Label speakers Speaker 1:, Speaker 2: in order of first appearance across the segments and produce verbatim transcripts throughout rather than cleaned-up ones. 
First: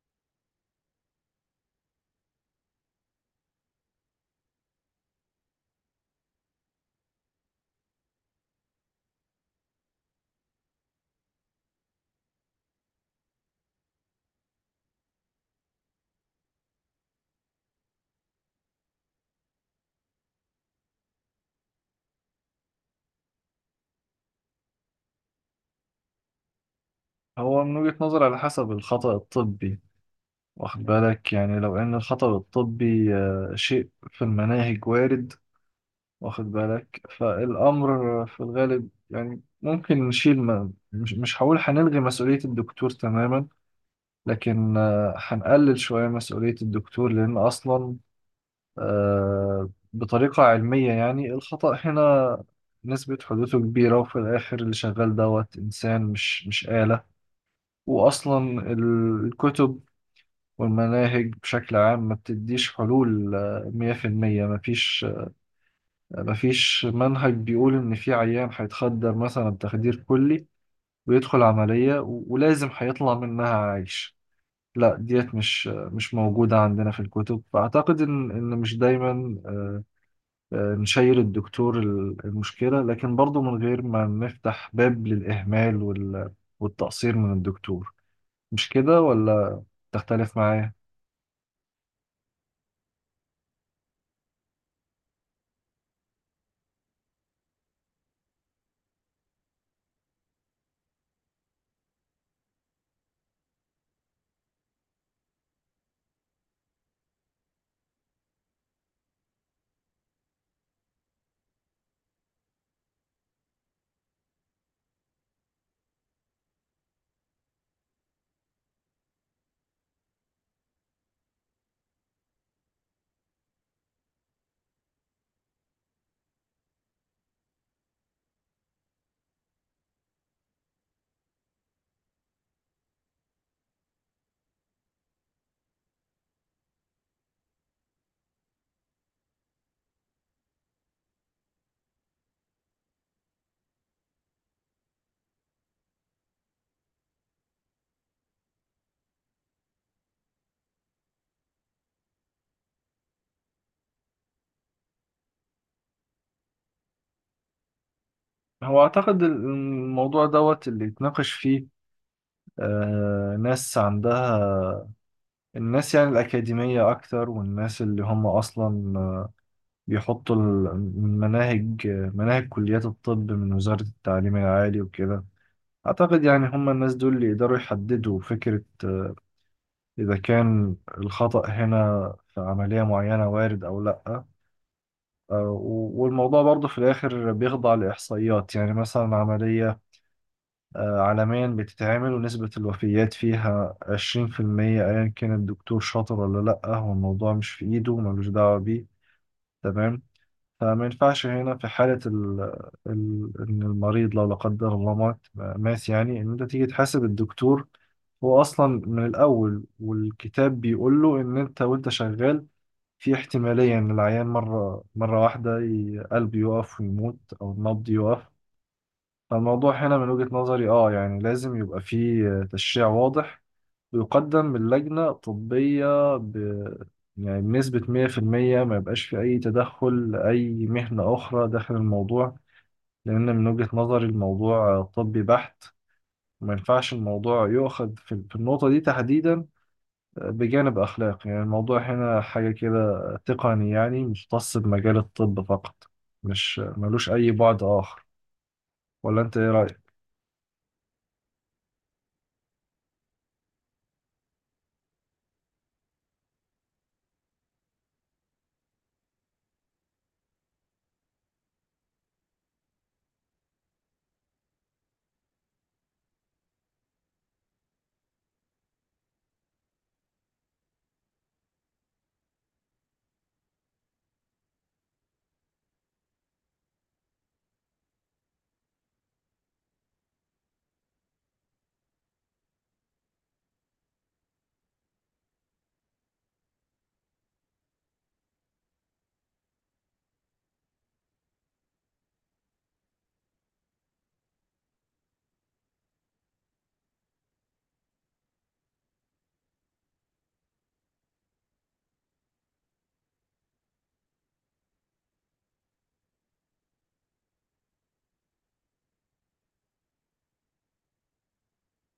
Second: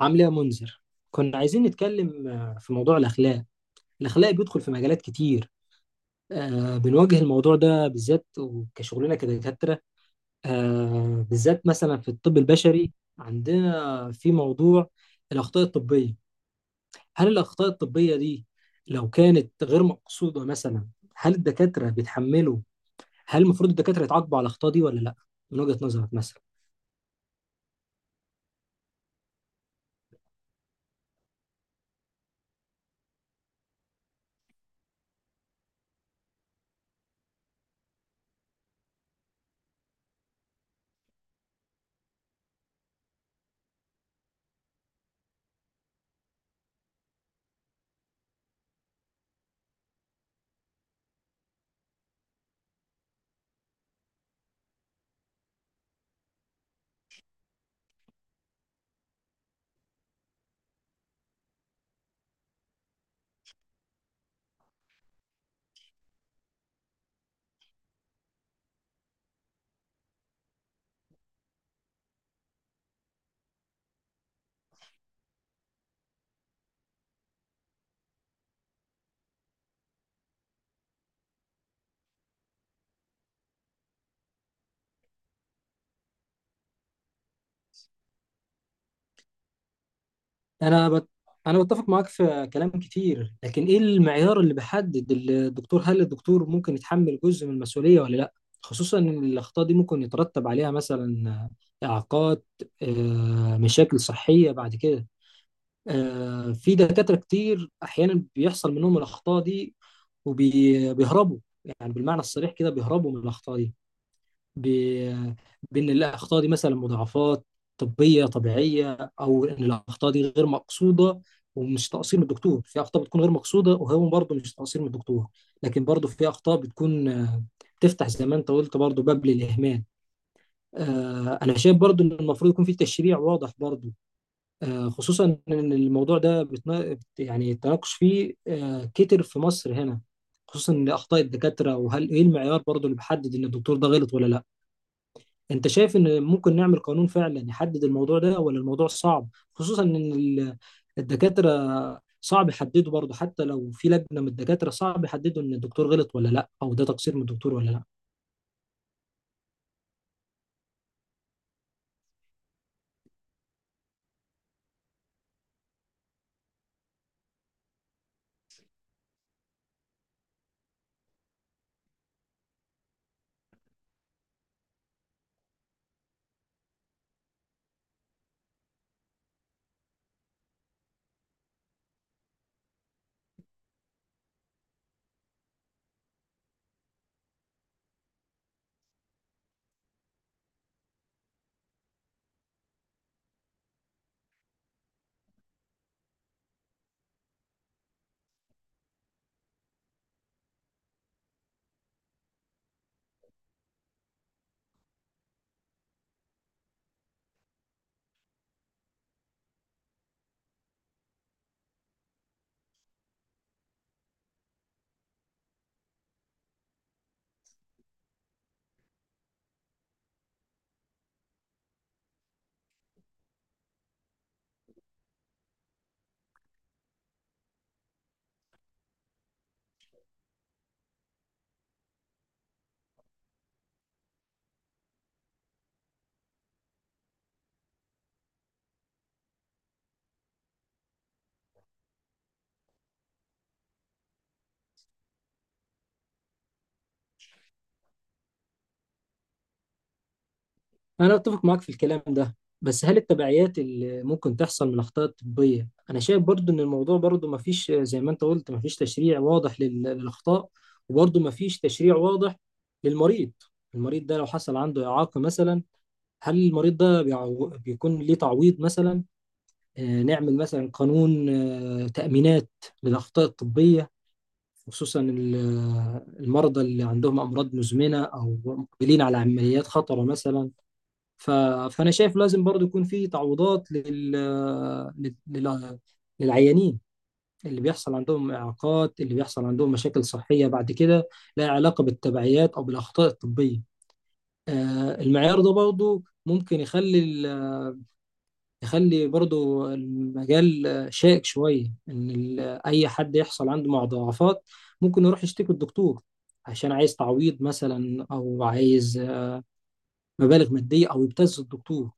Speaker 1: عامل ايه يا منذر؟ كنا عايزين نتكلم آه، في موضوع الاخلاق. الاخلاق بيدخل في مجالات كتير. آه، بنواجه الموضوع ده بالذات وكشغلنا كدكاترة، آه، بالذات مثلا في الطب البشري. عندنا في موضوع الاخطاء الطبية. هل الاخطاء الطبية دي لو كانت غير مقصودة مثلا، هل الدكاترة بيتحملوا؟ هل المفروض الدكاترة يتعاقبوا على الاخطاء دي ولا لا؟ من وجهة نظرك مثلا.
Speaker 2: هو من وجهة نظري على حسب الخطأ الطبي. واخد بالك، يعني لو ان الخطأ الطبي آه، شيء في المناهج وارد. واخد بالك، فالامر في الغالب يعني ممكن نشيل ما مش مش هقول، هنلغي مسؤولية الدكتور تماما، لكن آه، هنقلل شوية مسؤولية الدكتور لان اصلا آه، بطريقة علمية، يعني الخطأ هنا نسبة حدوثه كبيرة، وفي الآخر اللي شغال دوت إنسان مش مش آلة. وأصلا الكتب والمناهج بشكل عام ما بتديش حلول آه، مية في المية. ما فيش ما فيش منهج بيقول إن في عيان هيتخدر مثلا بتخدير كلي، ويدخل عملية و- ولازم هيطلع منها عايش. لا، ديت مش آه، مش موجودة عندنا في الكتب. فأعتقد إن إن مش دايما آه، آه، نشير الدكتور ال- المشكلة، لكن برضو من غير ما نفتح باب للإهمال وال- والتقصير من الدكتور. مش كده ولا تختلف معايا؟
Speaker 1: انا بت... انا بتفق معاك في كلام كتير، لكن ايه المعيار اللي بيحدد الدكتور؟ هل الدكتور ممكن يتحمل جزء من المسؤولية ولا لا؟ خصوصا ان الاخطاء دي ممكن يترتب عليها مثلا آه، اعاقات، آه، مشاكل صحية بعد كده. آه، في دكاترة كتير احيانا بيحصل منهم الاخطاء دي وبيهربوا. يعني بالمعنى الصريح كده بيهربوا من الاخطاء دي ب... بان الاخطاء دي مثلا مضاعفات طبيه طبيعيه، او ان الاخطاء دي غير مقصوده ومش تقصير من الدكتور. في اخطاء بتكون غير مقصوده وهو برضه مش تقصير من الدكتور، لكن برضه في اخطاء بتكون آه، بتفتح زي ما انت قلت برضه باب للاهمال. آه، انا شايف برضه ان المفروض يكون في تشريع واضح برضه، آه، خصوصا ان الموضوع ده بتنا... بت- يعني التناقش فيه آه، كتر في مصر هنا، خصوصا ان اخطاء الدكاتره، وهل ايه المعيار برضه اللي بيحدد ان الدكتور ده غلط ولا لا؟ انت شايف ان ممكن نعمل قانون فعلا يحدد الموضوع ده، ولا الموضوع صعب؟ خصوصا ان ال- الدكاترة صعب يحددوا برضه، حتى لو في لجنة من الدكاترة صعب يحددوا ان الدكتور غلط ولا لا، او ده تقصير من الدكتور ولا لا.
Speaker 2: هو أعتقد الموضوع دوت اللي يتناقش فيه آه ناس عندها، الناس يعني الأكاديمية أكتر، والناس اللي هم أصلا آه، بيحطوا المناهج، مناهج كليات الطب من وزارة التعليم العالي وكده. أعتقد يعني هم الناس دول اللي يقدروا يحددوا فكرة آه، إذا كان الخطأ هنا في عملية معينة وارد أو لأ. آه، و- والموضوع برضه في الآخر بيخضع لإحصائيات، يعني مثلا عملية آه، عالميا بتتعمل ونسبة الوفيات فيها عشرين في المية، أيا كان الدكتور شاطر ولا لأ، هو الموضوع مش في إيده، ملوش دعوة بيه. تمام. فما ينفعش هنا في حالة ال... ال... إن المريض لو لا قدر الله مات مات، يعني إن أنت تيجي تحاسب الدكتور. هو أصلا من الأول والكتاب بيقول له إن أنت وأنت شغال في احتمالية إن العيان مرة مرة واحدة ي- قلبه يقف ويموت، أو النبض يقف. فالموضوع هنا من وجهة نظري اه، يعني لازم يبقى فيه تشريع واضح، ويقدم من لجنة طبية، ب... يعني بنسبة مية في المية، ما يبقاش في أي تدخل، أي مهنة أخرى داخل الموضوع، لأن من وجهة نظري الموضوع طبي بحت. وما ينفعش الموضوع يؤخذ في في النقطة دي تحديدا بجانب أخلاقي. يعني الموضوع هنا حاجة كده تقني، يعني مختص بمجال الطب فقط، مش ملوش أي بعد آخر. ولا أنت إيه رأيك؟
Speaker 1: انا اتفق معاك في الكلام ده، بس هل التبعيات اللي ممكن تحصل من الاخطاء الطبية؟ انا شايف برضه ان الموضوع برضه ما فيش، زي ما انت قلت، ما فيش تشريع واضح لل- للاخطاء، وبرضه ما فيش تشريع واضح للمريض. المريض ده لو حصل عنده إعاقة مثلا، هل المريض ده بيعو- بيكون ليه تعويض مثلا؟ آه، نعمل مثلا قانون آه، تأمينات للأخطاء الطبية، خصوصا ال- آه، المرضى اللي عندهم أمراض مزمنة أو مقبلين على عمليات خطرة مثلا. ف- فأنا شايف لازم برضو يكون في تعويضات لل... آه، لل... لل- للعيانين اللي بيحصل عندهم إعاقات، اللي بيحصل عندهم مشاكل صحية بعد كده، لها علاقة بالتبعيات أو بالأخطاء الطبية. آه، المعيار ده برضو ممكن يخلي ال- يخلي برضو المجال شائك شوية، إن ال- أي حد يحصل عنده مضاعفات ممكن يروح يشتكي الدكتور عشان عايز تعويض مثلا، أو عايز مبالغ مادية، أو يبتز الدكتور.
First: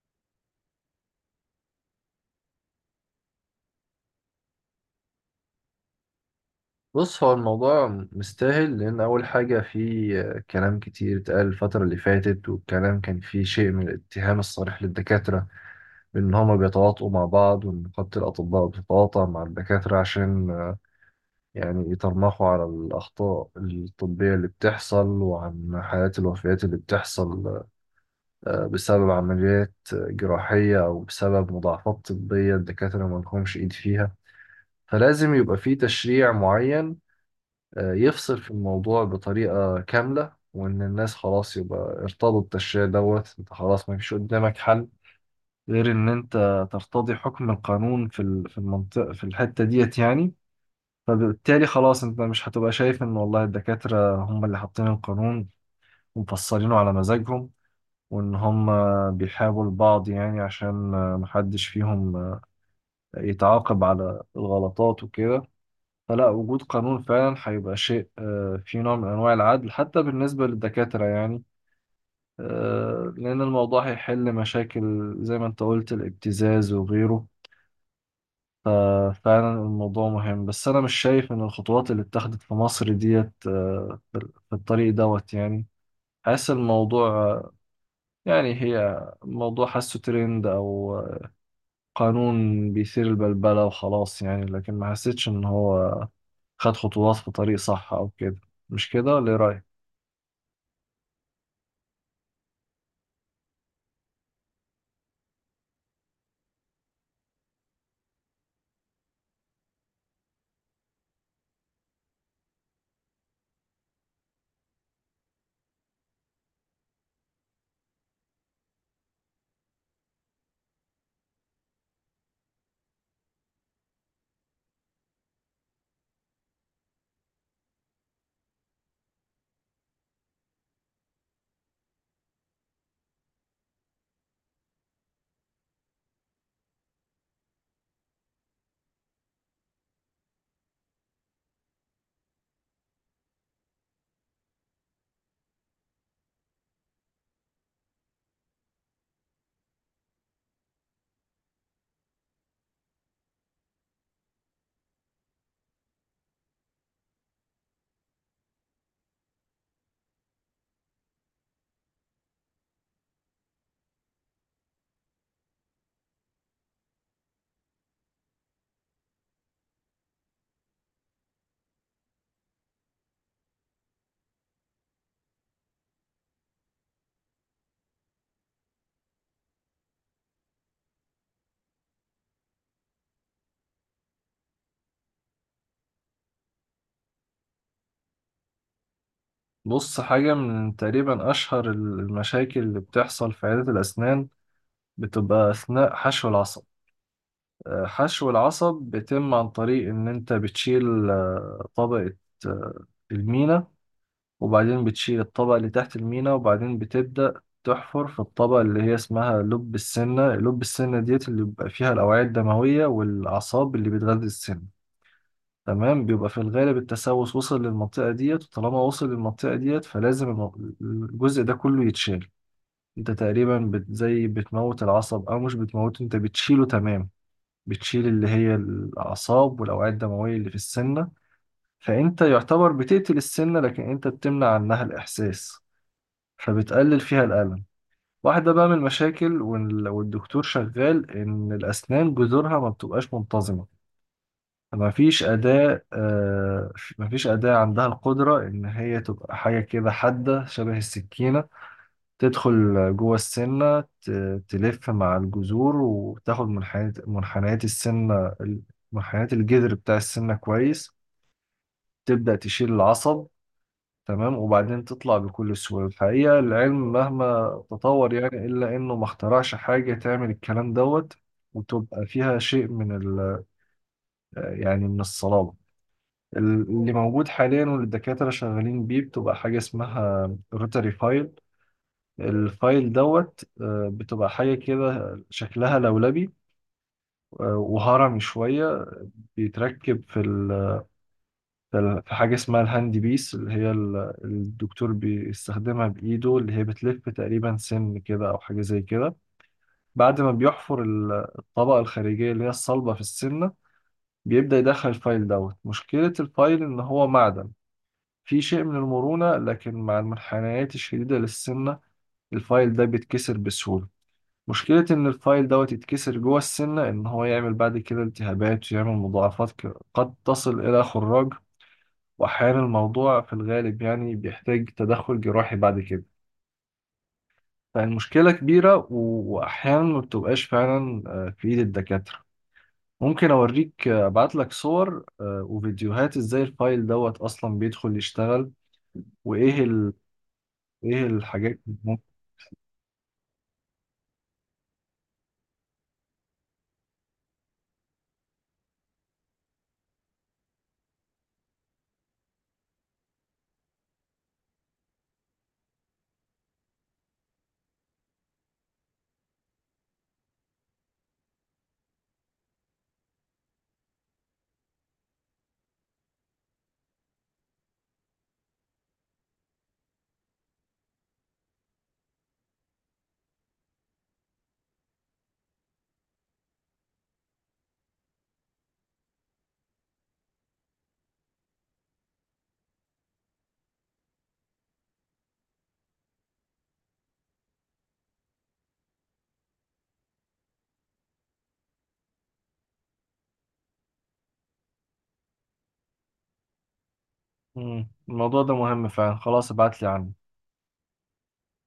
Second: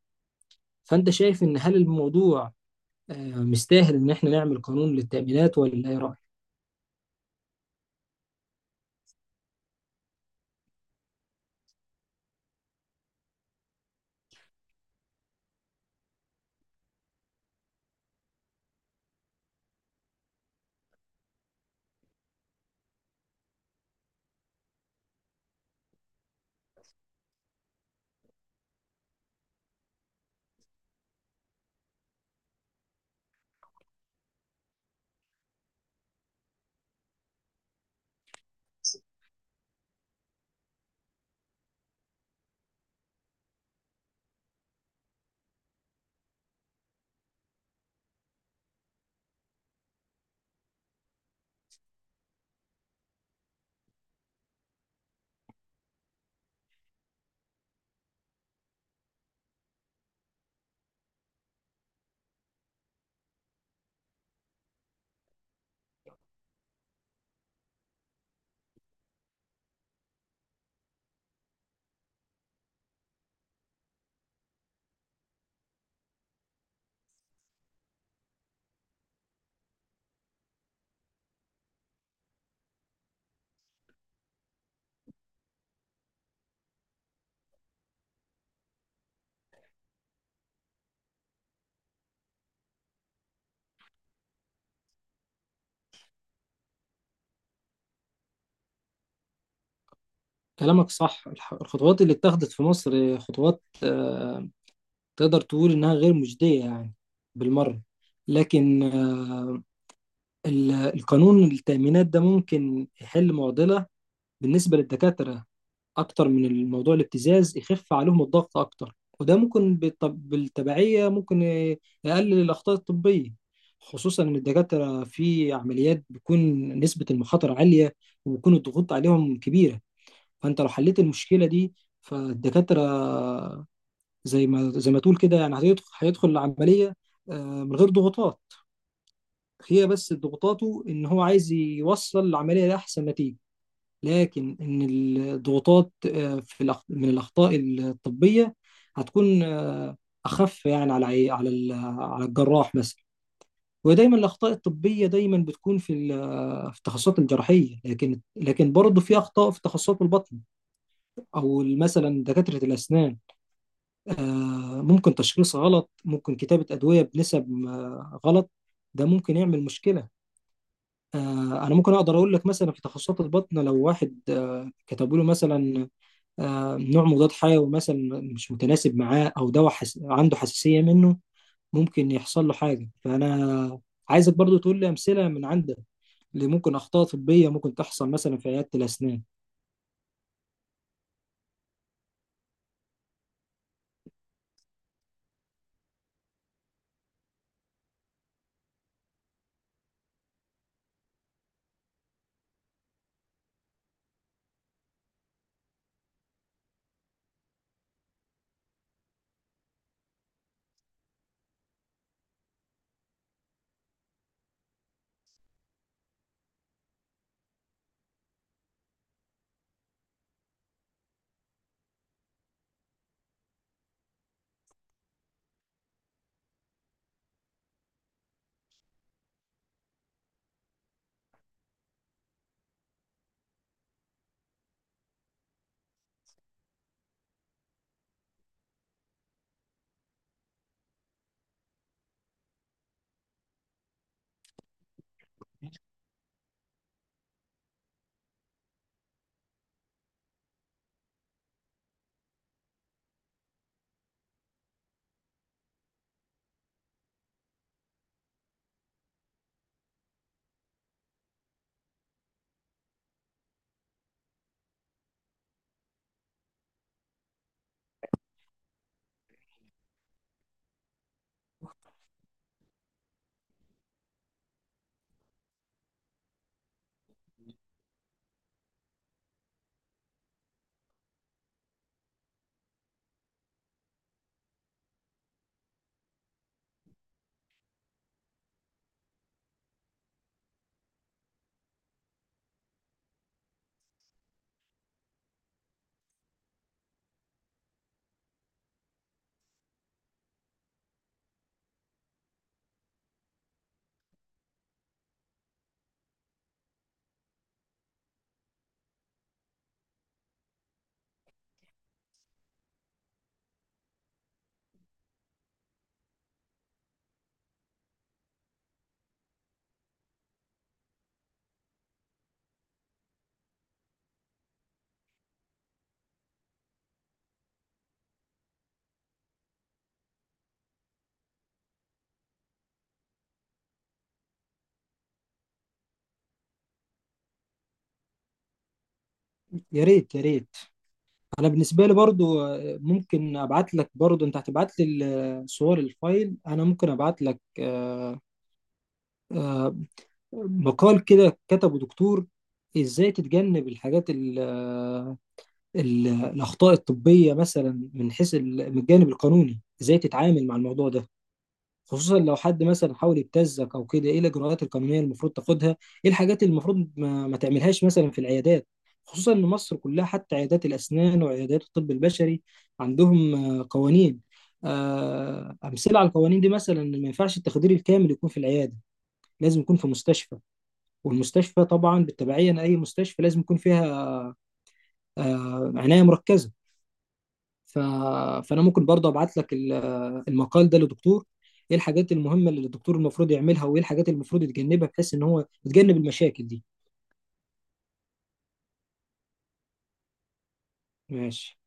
Speaker 1: فأنت شايف إن هل الموضوع آه، مستاهل إن إحنا نعمل قانون للتأمينات، ولا إيه رأيك؟
Speaker 2: بص، هو الموضوع مستاهل، لأن أول حاجة في كلام كتير اتقال الفترة اللي فاتت، والكلام كان فيه شيء من الاتهام الصريح للدكاترة، بإن هما بيتواطؤوا مع بعض، وإن نقابة الأطباء بتتواطأ مع الدكاترة عشان آه، يعني يترمخوا على الأخطاء الطبية اللي بتحصل، وعن حالات الوفيات اللي بتحصل آه، بسبب عمليات جراحية، أو بسبب مضاعفات طبية الدكاترة ما لهمش إيد فيها. فلازم يبقى في تشريع معين آه، يفصل في الموضوع بطريقة كاملة، وإن الناس خلاص يبقى ارتضوا التشريع دوت. أنت خلاص ما فيش قدامك حل غير إن أنت ترتضي حكم القانون في ال- في المنطقة، في الحتة ديت يعني. فبالتالي خلاص أنت مش هتبقى شايف إن والله الدكاترة هم اللي حاطين القانون ومفصلينه على مزاجهم، وإن هم بيحابوا البعض، يعني عشان آه، محدش فيهم آه، يتعاقب على الغلطات وكده. فلا، وجود قانون فعلا هيبقى شيء آه، فيه نوع من أنواع العدل حتى بالنسبة للدكاترة يعني، آه، لأن الموضوع هيحل مشاكل زي ما أنت قلت، الابتزاز وغيره. ففعلا الموضوع مهم. بس أنا مش شايف إن الخطوات اللي اتخذت في مصر ديت آه، في الطريق دوت يعني. حاسس الموضوع آه، يعني هي موضوع حاسه ترند، أو آه، قانون بيثير البلبلة وخلاص، يعني لكن ما حسيتش إن هو خد خطوات في طريق صح أو كده. مش كده ولا إيه رأيك؟
Speaker 1: كلامك صح. الح- الخطوات اللي اتخذت في مصر خطوات آه، تقدر تقول إنها غير مجدية يعني بالمرة. لكن آه، ال- القانون التأمينات ده ممكن يحل معضلة بالنسبة للدكاترة أكتر من الموضوع الابتزاز، يخف عليهم الضغط أكتر، وده ممكن بالط- بالتبعية ممكن ي- يقلل الأخطاء الطبية. خصوصا إن الدكاترة في عمليات بيكون نسبة المخاطر عالية وبيكون الضغوط عليهم كبيرة. فأنت لو حليت المشكلة دي، فالدكاترة زي ما زي ما تقول كده يعني هيدخل هيدخل العملية آه، من غير ضغوطات. هي بس ضغوطاته إن هو عايز يوصل العملية لأحسن نتيجة. لكن ان الضغوطات آه، في الأخ- من الاخطاء الطبيه هتكون آه، اخف يعني على عي- على ال- على الجراح مثلا. ودايما الاخطاء الطبيه دايما بتكون في ال- في التخصصات الجراحيه، لكن لكن برضه في اخطاء في تخصصات البطن، او مثلا دكاتره الاسنان. آه، ممكن تشخيص غلط، ممكن كتابه ادويه بنسب آه، غلط. ده ممكن يعمل مشكله. آه، انا ممكن اقدر اقول لك مثلا في تخصصات البطن، لو واحد آه، كتبوا له مثلا آه، نوع مضاد حيوي مثلا مش متناسب معاه، او دواء حس... عنده حساسية منه، ممكن يحصل له حاجة. فانا عايزك برضو تقول لي امثلة من عندك اللي ممكن اخطاء طبية ممكن تحصل مثلا في عيادة الاسنان.
Speaker 2: بص، حاجة من تقريبا أشهر المشاكل اللي بتحصل في عيادة الأسنان بتبقى أثناء حشو العصب. آه، حشو العصب بيتم عن طريق إن أنت بتشيل آه، طبقة آه، المينا، وبعدين بتشيل الطبقة اللي تحت المينا، وبعدين بتبدأ تحفر في الطبقة اللي هي اسمها لب السنة. لب السنة ديت اللي بيبقى فيها الأوعية الدموية والأعصاب اللي بتغذي السن. تمام. بيبقى في الغالب التسوس وصل للمنطقة ديت، وطالما وصل للمنطقة ديت فلازم الم- الجزء ده كله يتشال. انت تقريبا بت زي بتموت العصب، او مش بتموته، انت بتشيله. تمام. بتشيل اللي هي الأعصاب والأوعية الدموية اللي في السنة. فانت يعتبر بتقتل السنة، لكن انت بتمنع عنها الإحساس، فبتقلل فيها الألم. واحدة بقى من المشاكل وال- والدكتور شغال، إن الأسنان جذورها ما بتبقاش منتظمة. مفيش أداة آه، مفيش أداة عندها القدرة إن هي تبقى حاجة كده حادة شبه السكينة، تدخل جوه السنة، ت- تلف مع الجذور، وتاخد منحنيات منحنيات السنة، منحنيات الجذر بتاع السنة كويس، تبدأ تشيل العصب. تمام. وبعدين تطلع بكل سهولة. الحقيقة العلم مهما تطور، يعني إلا إنه ما اخترعش حاجة تعمل الكلام دوت وتبقى فيها شيء من ال يعني من الصلابة. اللي موجود حاليا واللي الدكاترة شغالين بيه بتبقى حاجة اسمها روتري فايل. الفايل دوت آه، بتبقى حاجة كده شكلها لولبي آه، وهرمي شوية، بيتركب في ال- في ال- في حاجة اسمها الهاند بيس، اللي هي ال- الدكتور بيستخدمها بإيده، اللي هي بتلف تقريبا سن كده أو حاجة زي كده. بعد ما بيحفر ال- الطبقة الخارجية اللي هي الصلبة في السنة، بيبدأ يدخل الفايل دوت. مشكلة الفايل إن هو معدن، في شيء من المرونة، لكن مع المنحنيات الشديدة للسنة الفايل ده بيتكسر بسهولة. مشكلة إن الفايل دوت يتكسر جوه السنة، إن هو يعمل بعد كده التهابات، ويعمل مضاعفات ك- قد تصل إلى خراج، وأحيانا الموضوع في الغالب يعني بيحتاج تدخل جراحي بعد كده. فالمشكلة كبيرة، و- وأحيانا ما بتبقاش فعلا آه، في إيد الدكاترة. ممكن أوريك آه، أبعتلك صور آه، وفيديوهات إزاي الفايل دوت أصلا بيدخل يشتغل، وإيه
Speaker 1: يا
Speaker 2: ال...
Speaker 1: ريت يا ريت.
Speaker 2: إيه
Speaker 1: انا
Speaker 2: الحاجات.
Speaker 1: بالنسبة لي برضو، آه، ممكن ابعت لك برضو، انت هتبعت لي ال- صور الفايل، انا ممكن ابعت لك آه، آه، مقال كده كتبه دكتور ازاي تتجنب الحاجات ال- آه، ال- الأخطاء الطبية، مثلا من حيث ال- من الجانب القانوني إزاي تتعامل مع الموضوع ده، خصوصا لو حد مثلا حاول يبتزك أو كده، إيه الإجراءات القانونية المفروض تاخدها، إيه الحاجات اللي المفروض ما, ما تعملهاش مثلا في العيادات. خصوصا إن مصر كلها حتى عيادات الأسنان وعيادات الطب البشري عندهم آه، قوانين. آه، أمثلة على القوانين دي مثلا إن ما ينفعش التخدير الكامل يكون في العيادة، لازم يكون في مستشفى. والمستشفى طبعا بالتبعية، لأي مستشفى لازم يكون فيها آه، عناية مركزة. ف... فانا ممكن برضه ابعت لك ال- المقال ده للدكتور، ايه الحاجات المهمه اللي الدكتور المفروض يعملها، وايه الحاجات اللي المفروض يتجنبها بحيث ان هو يتجنب المشاكل دي.
Speaker 2: مم. الموضوع ده مهم فعلا، خلاص ابعت لي عنه.
Speaker 1: ماشي.